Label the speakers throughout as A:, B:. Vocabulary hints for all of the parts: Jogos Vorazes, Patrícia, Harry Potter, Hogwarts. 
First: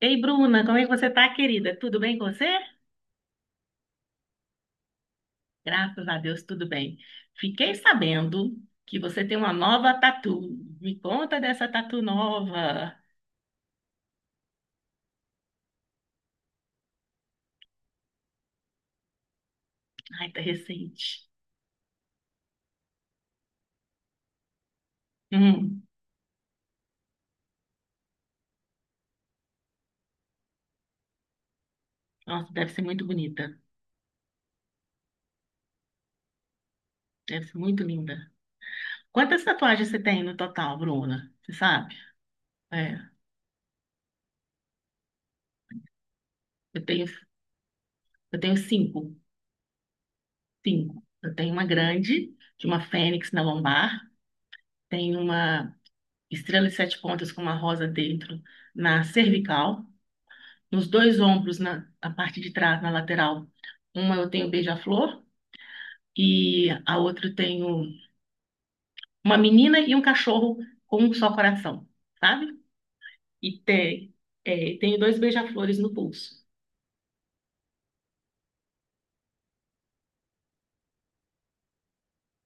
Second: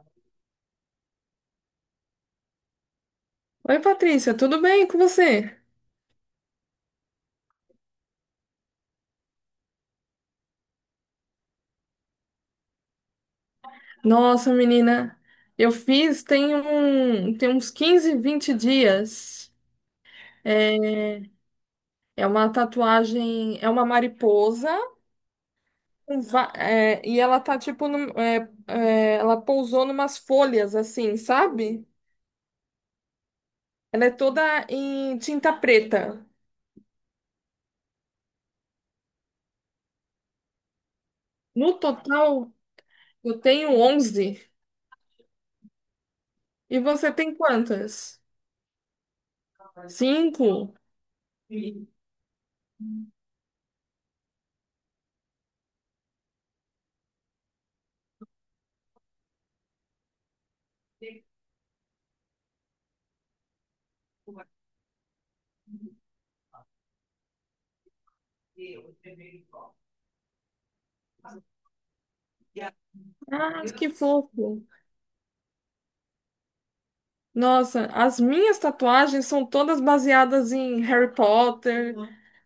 A: Ei, Bruna, como é que você tá, querida? Tudo bem com você?
B: Oi, Patrícia, tudo bem com você?
A: Graças a Deus, tudo bem. Fiquei sabendo que você tem uma nova tatu. Me conta dessa tatu nova.
B: Nossa, menina, eu fiz tem uns 15, 20 dias.
A: Ai, tá
B: É
A: recente.
B: é uma tatuagem, é uma mariposa,
A: Hum,
B: e ela tá tipo, ela pousou numas folhas assim, sabe?
A: Nossa, deve ser muito bonita.
B: Ela é toda em tinta preta.
A: Deve ser muito linda. Quantas tatuagens você tem no total, Bruna? Você
B: No
A: sabe?
B: total,
A: É,
B: eu tenho 11. E
A: eu tenho,
B: você tem quantas?
A: eu tenho cinco.
B: Cinco?
A: Cinco. Eu tenho uma grande, de uma fênix na lombar. Tenho uma estrela de sete pontas com uma rosa dentro na cervical. Nos dois ombros, na parte de trás, na lateral. Uma eu tenho beija-flor e a outra eu tenho uma menina e um cachorro com um só coração, sabe? E
B: Ah, que
A: tem,
B: fofo.
A: tenho dois beija-flores no pulso.
B: Nossa, as minhas tatuagens são todas baseadas em Harry Potter,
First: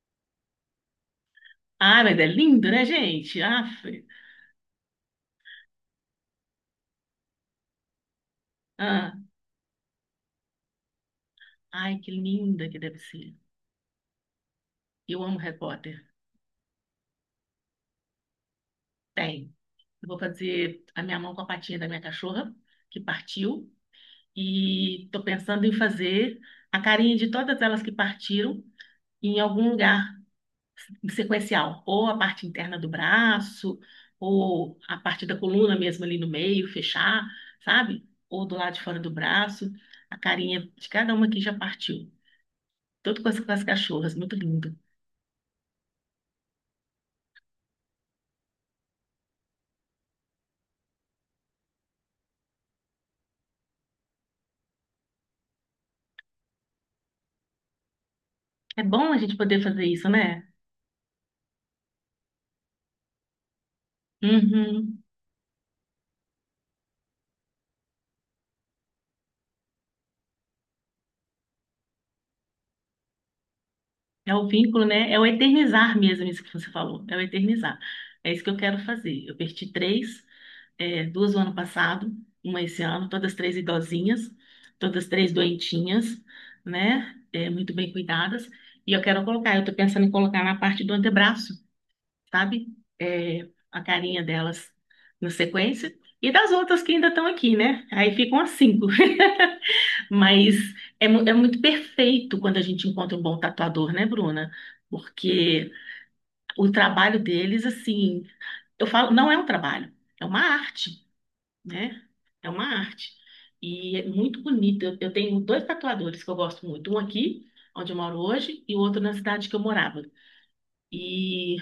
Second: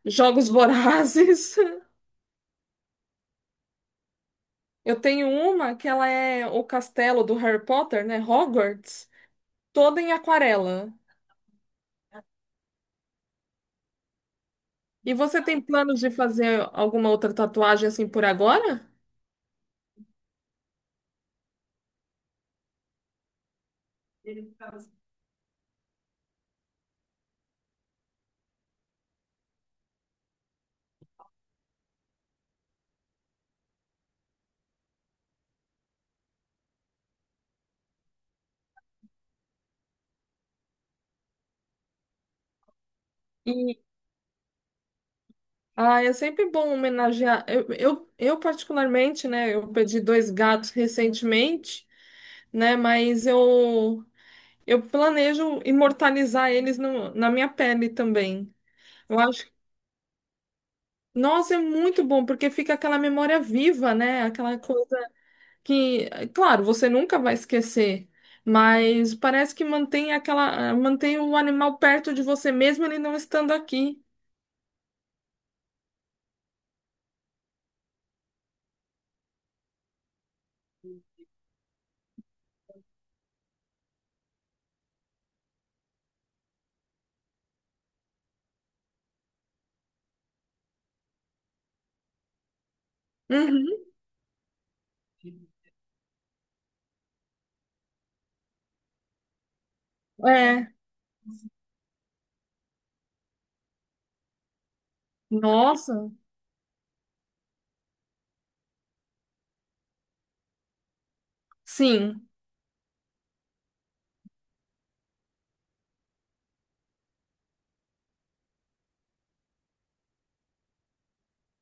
B: Jogos Vorazes.
A: Ah, mas é lindo, né, gente? Aff.
B: Eu tenho uma que ela é o castelo do Harry Potter, né? Hogwarts,
A: Ah,
B: toda em aquarela.
A: ai, que linda que deve ser.
B: E
A: Eu amo
B: você
A: Harry
B: tem planos
A: Potter.
B: de fazer alguma outra tatuagem assim por agora?
A: Tem. Eu vou fazer a minha mão com a patinha da minha cachorra, que partiu. E tô pensando em fazer a carinha de todas elas que partiram em algum lugar sequencial, ou a parte interna do braço, ou a parte da coluna mesmo ali no meio, fechar, sabe? Ou do lado de fora do braço, a carinha de cada uma que já partiu. Tudo com as
B: E
A: cachorras, muito lindo.
B: ah, é sempre bom homenagear. Eu particularmente, né? Eu perdi dois gatos recentemente, né? Mas eu planejo imortalizar eles na minha pele também.
A: É bom a
B: Eu
A: gente
B: acho.
A: poder fazer isso, né?
B: Nossa, é muito bom, porque fica aquela memória viva, né? Aquela coisa
A: Uhum.
B: que, claro, você nunca vai esquecer, mas parece que mantém aquela, mantém o animal perto de você mesmo ele não estando aqui.
A: É o vínculo, né? É o eternizar mesmo, isso que você falou. É o eternizar. É isso que eu quero fazer. Eu perdi três. Duas no ano passado, uma esse ano, todas três idosinhas, todas três doentinhas, né? É, muito bem cuidadas. E eu quero colocar, eu tô pensando em colocar na parte do antebraço, sabe? É,
B: Uhum.
A: a carinha delas na sequência. E das outras que ainda estão aqui, né? Aí ficam as cinco. Mas
B: É.
A: é muito perfeito quando a gente encontra um bom tatuador, né, Bruna? Porque
B: Nossa,
A: o trabalho deles, assim, eu falo, não é um trabalho, é uma arte, né?
B: sim.
A: É uma arte. E é muito bonita. Eu tenho dois tatuadores que eu gosto muito. Um aqui, onde eu moro hoje, e o outro na cidade que eu morava. E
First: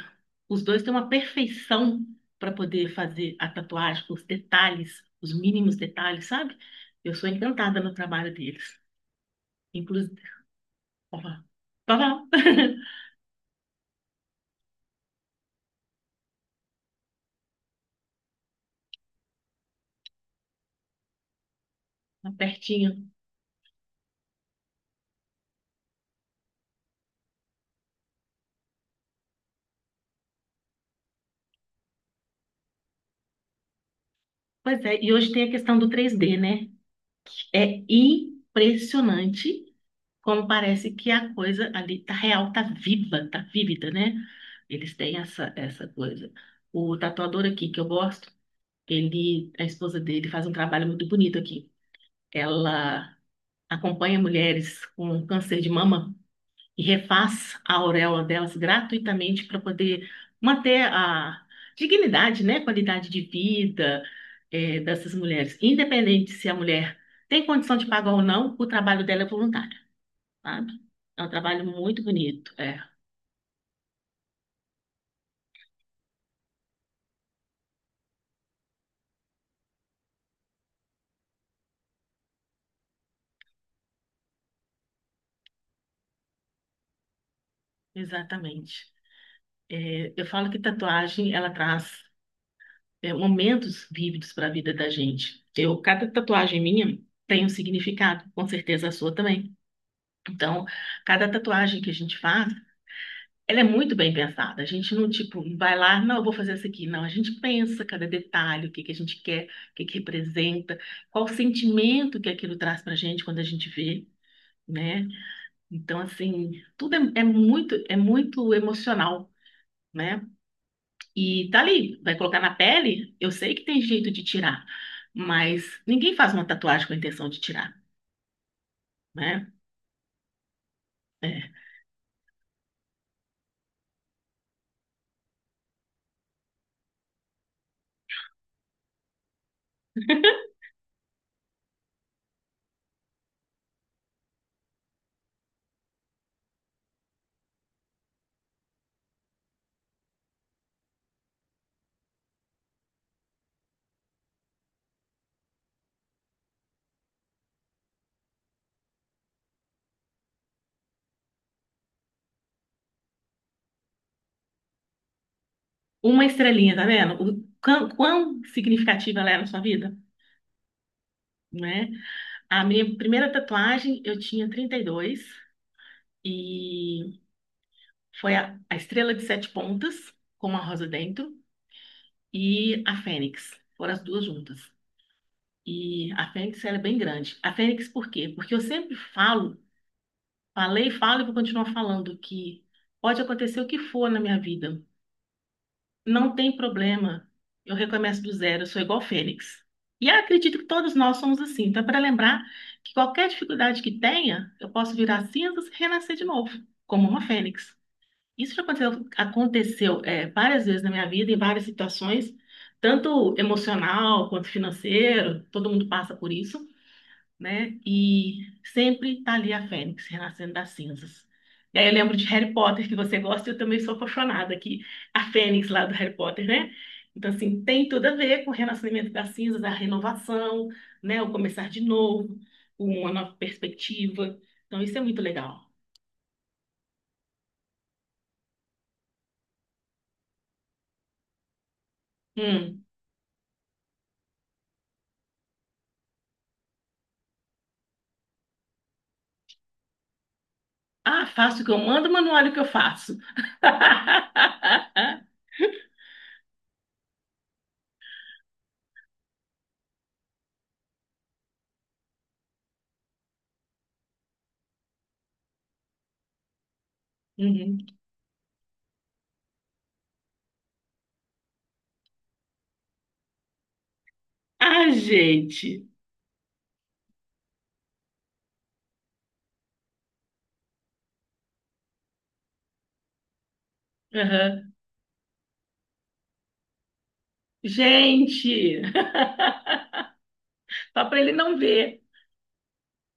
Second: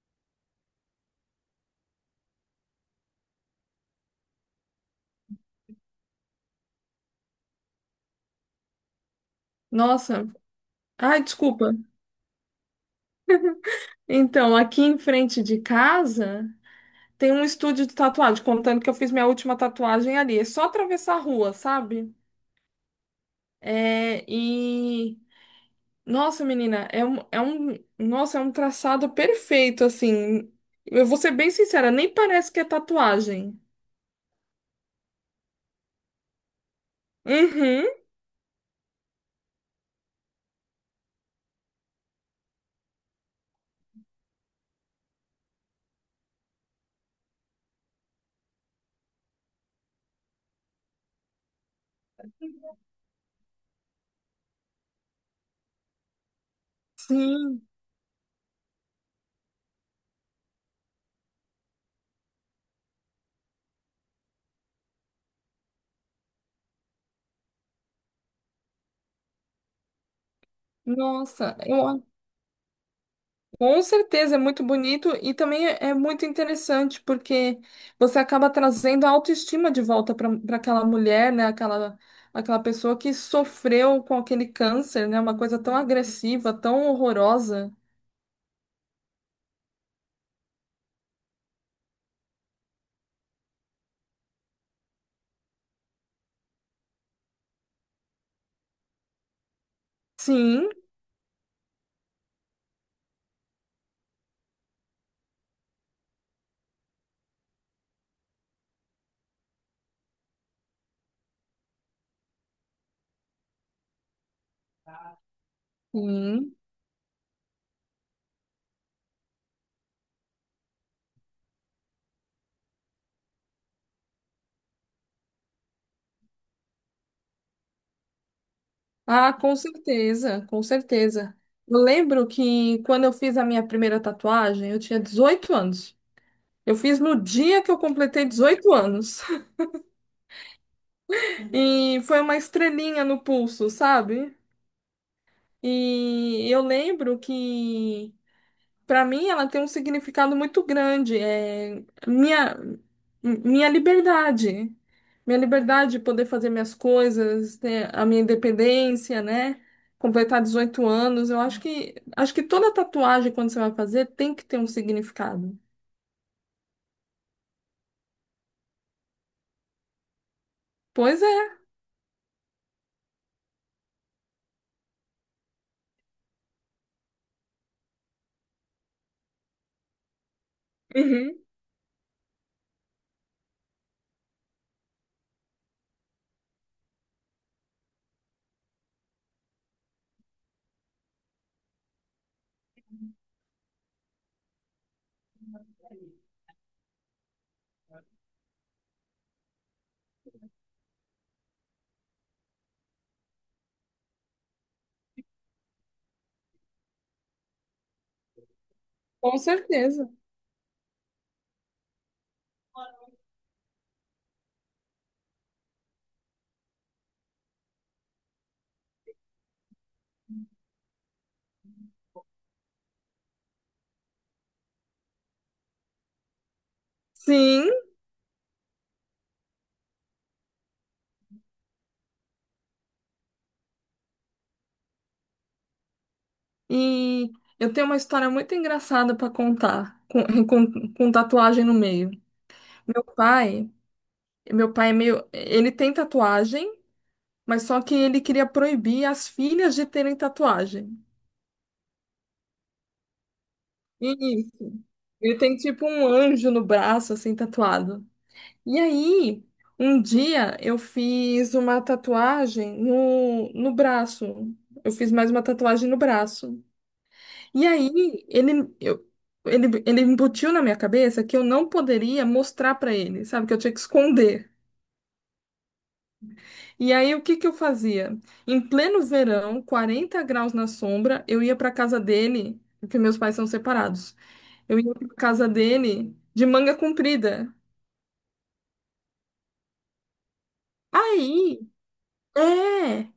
A: os dois têm uma perfeição para poder fazer a tatuagem, os detalhes, os mínimos detalhes, sabe? Eu sou encantada no trabalho deles. Inclusive,
B: Nossa. Ai,
A: opa,
B: desculpa.
A: opa,
B: Então, aqui em frente de casa tem um estúdio de tatuagem, contando que eu fiz minha última tatuagem ali. É só atravessar a rua, sabe?
A: pertinho.
B: É, e Nossa, menina, é um traçado perfeito, assim. Eu vou ser bem sincera, nem parece que é tatuagem.
A: Pois é, e hoje tem a questão do 3D, né? É
B: Uhum,
A: impressionante como parece que a coisa ali tá real, tá viva, tá vívida, né? Eles têm essa coisa. O tatuador aqui que eu gosto, ele, a esposa dele faz um trabalho muito bonito aqui. Ela acompanha mulheres com câncer de mama e refaz
B: sim.
A: a auréola delas gratuitamente para poder manter a dignidade, né? Qualidade de vida, dessas mulheres. Independente se a mulher tem condição de pagar ou não, o trabalho dela é voluntário, sabe? É um
B: Nossa,
A: trabalho muito
B: eu,
A: bonito,
B: com certeza é muito bonito e também é muito interessante porque você acaba trazendo a autoestima de volta para aquela mulher, né? Aquela, aquela pessoa que sofreu com aquele câncer, né? Uma coisa tão agressiva, tão horrorosa.
A: exatamente. É, eu falo que tatuagem, ela traz, momentos vívidos para a vida da gente. Eu, cada tatuagem minha tem um significado, com certeza a sua também. Então,
B: Sim,
A: cada tatuagem que a gente faz, ela é muito bem pensada. A gente não, tipo, vai lá, não, eu vou fazer essa aqui. Não, a gente pensa cada detalhe, o que que a gente quer, o que que representa, qual o sentimento que aquilo traz para a gente quando a gente vê, né? Então,
B: sim.
A: assim, tudo é muito emocional, né? E tá ali, vai colocar na pele, eu sei que tem jeito de tirar, mas ninguém faz uma tatuagem com a intenção de tirar,
B: Ah,
A: né?
B: com certeza, com certeza.
A: É.
B: Eu lembro que quando eu fiz a minha primeira tatuagem, eu tinha 18 anos. Eu fiz no dia que eu completei 18 anos. E foi uma estrelinha no pulso, sabe? E eu lembro que Para mim, ela tem um significado muito grande. É minha, minha liberdade. Minha liberdade de poder fazer minhas coisas, ter a minha independência, né? Completar 18 anos. Eu acho que toda tatuagem, quando você vai fazer, tem que ter um significado.
A: Uma estrelinha, tá vendo? O quão significativa ela é na sua vida,
B: Pois é.
A: né? A minha primeira tatuagem, eu tinha 32 e foi a estrela de sete pontas com uma rosa dentro
B: Uhum.
A: e a fênix. Foram as duas juntas. E a Fênix, ela é bem grande. A Fênix, por quê? Porque eu sempre falo, falei, falo e vou continuar falando que pode acontecer o que for na minha vida. Não tem problema. Eu recomeço do zero, eu sou igual Fênix. E eu acredito que todos nós somos assim. Então, é para lembrar que qualquer dificuldade que tenha, eu posso virar cinzas e renascer de novo, como uma Fênix. Isso já aconteceu,
B: Com
A: aconteceu,
B: certeza.
A: várias vezes na minha vida, em várias situações, tanto emocional quanto financeiro, todo mundo passa por isso, né? E sempre tá ali a Fênix renascendo das cinzas. E aí eu lembro de Harry Potter, que você gosta, e eu também sou apaixonada, que a Fênix lá do Harry Potter, né? Então, assim,
B: Sim,
A: tem tudo a ver com o renascimento das cinzas, a renovação, né? O começar de novo, uma nova perspectiva. Então, isso é muito legal.
B: e eu tenho uma história muito engraçada para contar, com tatuagem no meio.
A: Hum.
B: Meu pai, meu pai é meio, ele tem tatuagem. Mas só que ele queria proibir as filhas de terem tatuagem.
A: Ah, faço o que eu mando, mas não olho o que eu faço.
B: Isso. Ele tem tipo um anjo no braço, assim, tatuado. E aí, um dia eu fiz uma tatuagem no braço. Eu fiz mais uma tatuagem no braço. E
A: Uhum.
B: aí, ele, eu, ele embutiu na minha cabeça que eu não poderia mostrar pra ele, sabe? Que eu tinha que esconder.
A: Ah, gente.
B: E aí, o que que eu fazia? Em pleno verão, 40 graus na sombra, eu ia para casa dele, porque meus pais são separados.
A: Aham.
B: Eu ia para casa dele de manga comprida.
A: Gente, só para ele não
B: Aí,
A: ver.
B: é.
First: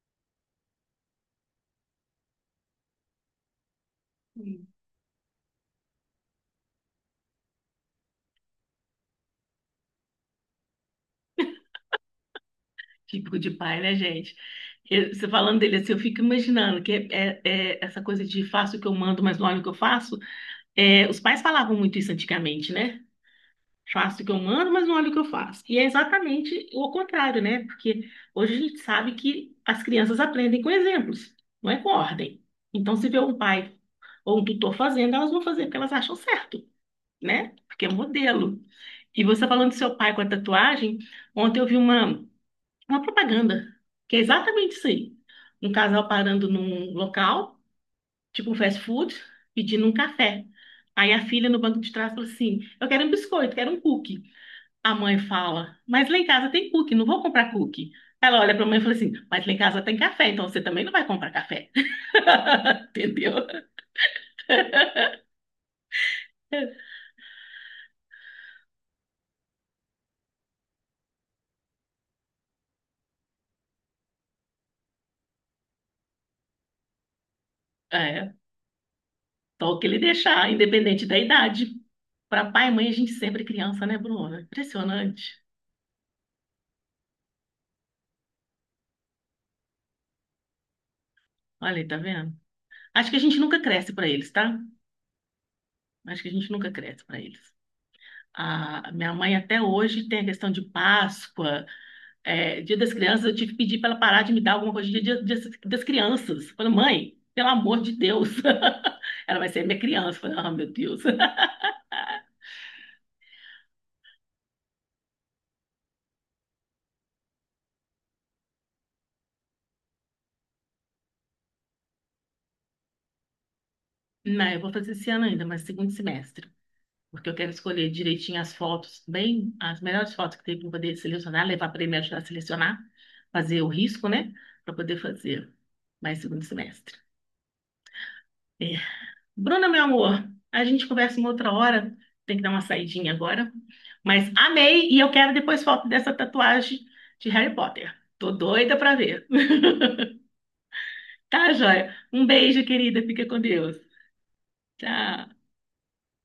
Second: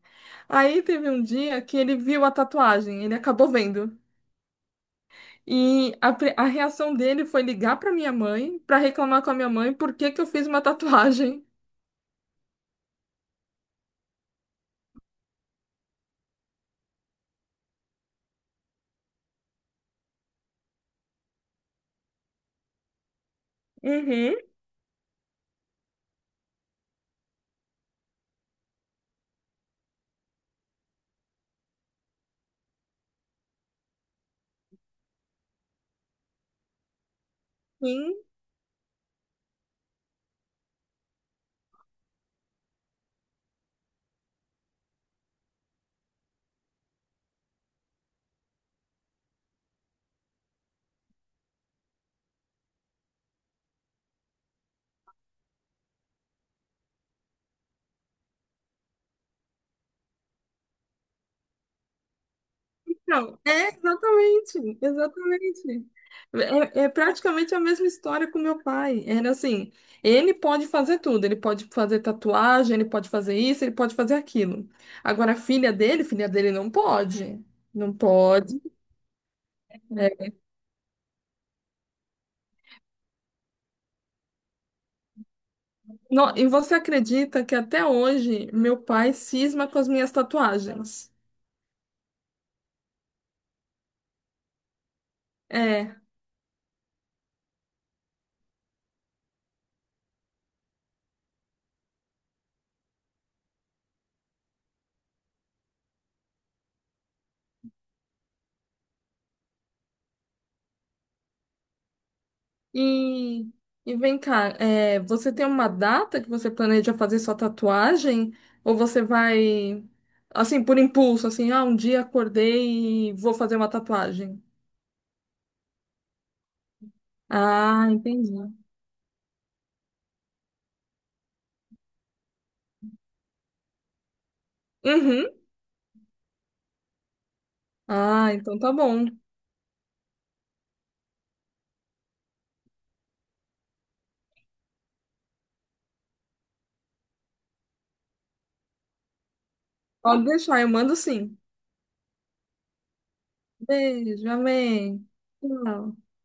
B: Aí teve um dia que ele viu a tatuagem, ele acabou vendo. E a reação dele foi ligar para minha mãe, para reclamar com a minha mãe por que que eu fiz uma tatuagem.
A: Típico de pai, né, gente? Você falando dele assim, eu fico imaginando que é essa coisa de faço o que eu mando, mas não olho o que eu faço. É, os pais falavam muito isso antigamente, né? Faço o que
B: Uhum.
A: eu mando, mas não olho o que eu faço. E é exatamente o contrário, né? Porque hoje a gente sabe que as crianças aprendem com exemplos, não é com ordem. Então, se vê um pai ou um tutor fazendo, elas vão fazer porque elas acham certo, né? Porque é um
B: Sim.
A: modelo. E você falando do seu pai com a tatuagem, ontem eu vi uma. Uma propaganda, que é exatamente isso aí. Um casal parando num local, tipo um fast food, pedindo um café. Aí a filha no banco de trás fala assim: eu quero um biscoito, quero um cookie. A mãe fala: mas lá em casa tem cookie, não vou comprar cookie. Ela olha para a mãe e fala assim: mas lá em casa tem café, então você também não vai comprar café.
B: Não,
A: Entendeu?
B: é exatamente, exatamente. É, é praticamente a mesma história com meu pai. Era assim, ele pode fazer tudo, ele pode fazer tatuagem, ele pode fazer isso, ele pode fazer aquilo. Agora, a filha dele não pode. Não
A: É,
B: pode.
A: só o que ele
B: É.
A: deixar, independente da idade. Para pai e mãe, a gente sempre é criança, né, Bruna? Impressionante.
B: Não, e você acredita que até hoje meu pai cisma com as minhas tatuagens?
A: Olha aí, tá vendo? Acho que a gente nunca cresce para eles, tá?
B: É.
A: Acho que a gente nunca cresce para eles. A minha mãe até hoje tem a questão de Páscoa, é, Dia das Crianças. Eu tive que pedir para ela parar de me dar alguma coisa de Dia das Crianças. Eu falei: mãe, pelo amor de Deus. Ela vai ser minha criança. Eu falei: ah, meu Deus.
B: E, e vem cá, é, você tem uma data que você planeja fazer sua tatuagem? Ou você vai, assim, por impulso, assim, ah, um dia acordei e vou fazer uma tatuagem?
A: Não, eu vou fazer esse ano ainda, mas segundo semestre. Porque eu quero
B: Ah,
A: escolher
B: entendi.
A: direitinho as fotos, bem, as melhores fotos que tem para poder selecionar, levar para ele me ajudar a selecionar, fazer o risco, né? Para poder
B: Uhum.
A: fazer mais segundo semestre.
B: Ah, então
A: É,
B: tá bom.
A: Bruna, meu amor, a gente conversa uma outra hora. Tem que dar uma saidinha agora. Mas amei e eu quero depois foto dessa tatuagem de Harry Potter. Tô doida pra ver.
B: Pode deixar, eu mando sim.
A: Tá, joia? Um beijo, querida. Fica com Deus.
B: Beijo, amém.
A: Tchau.
B: Tchau.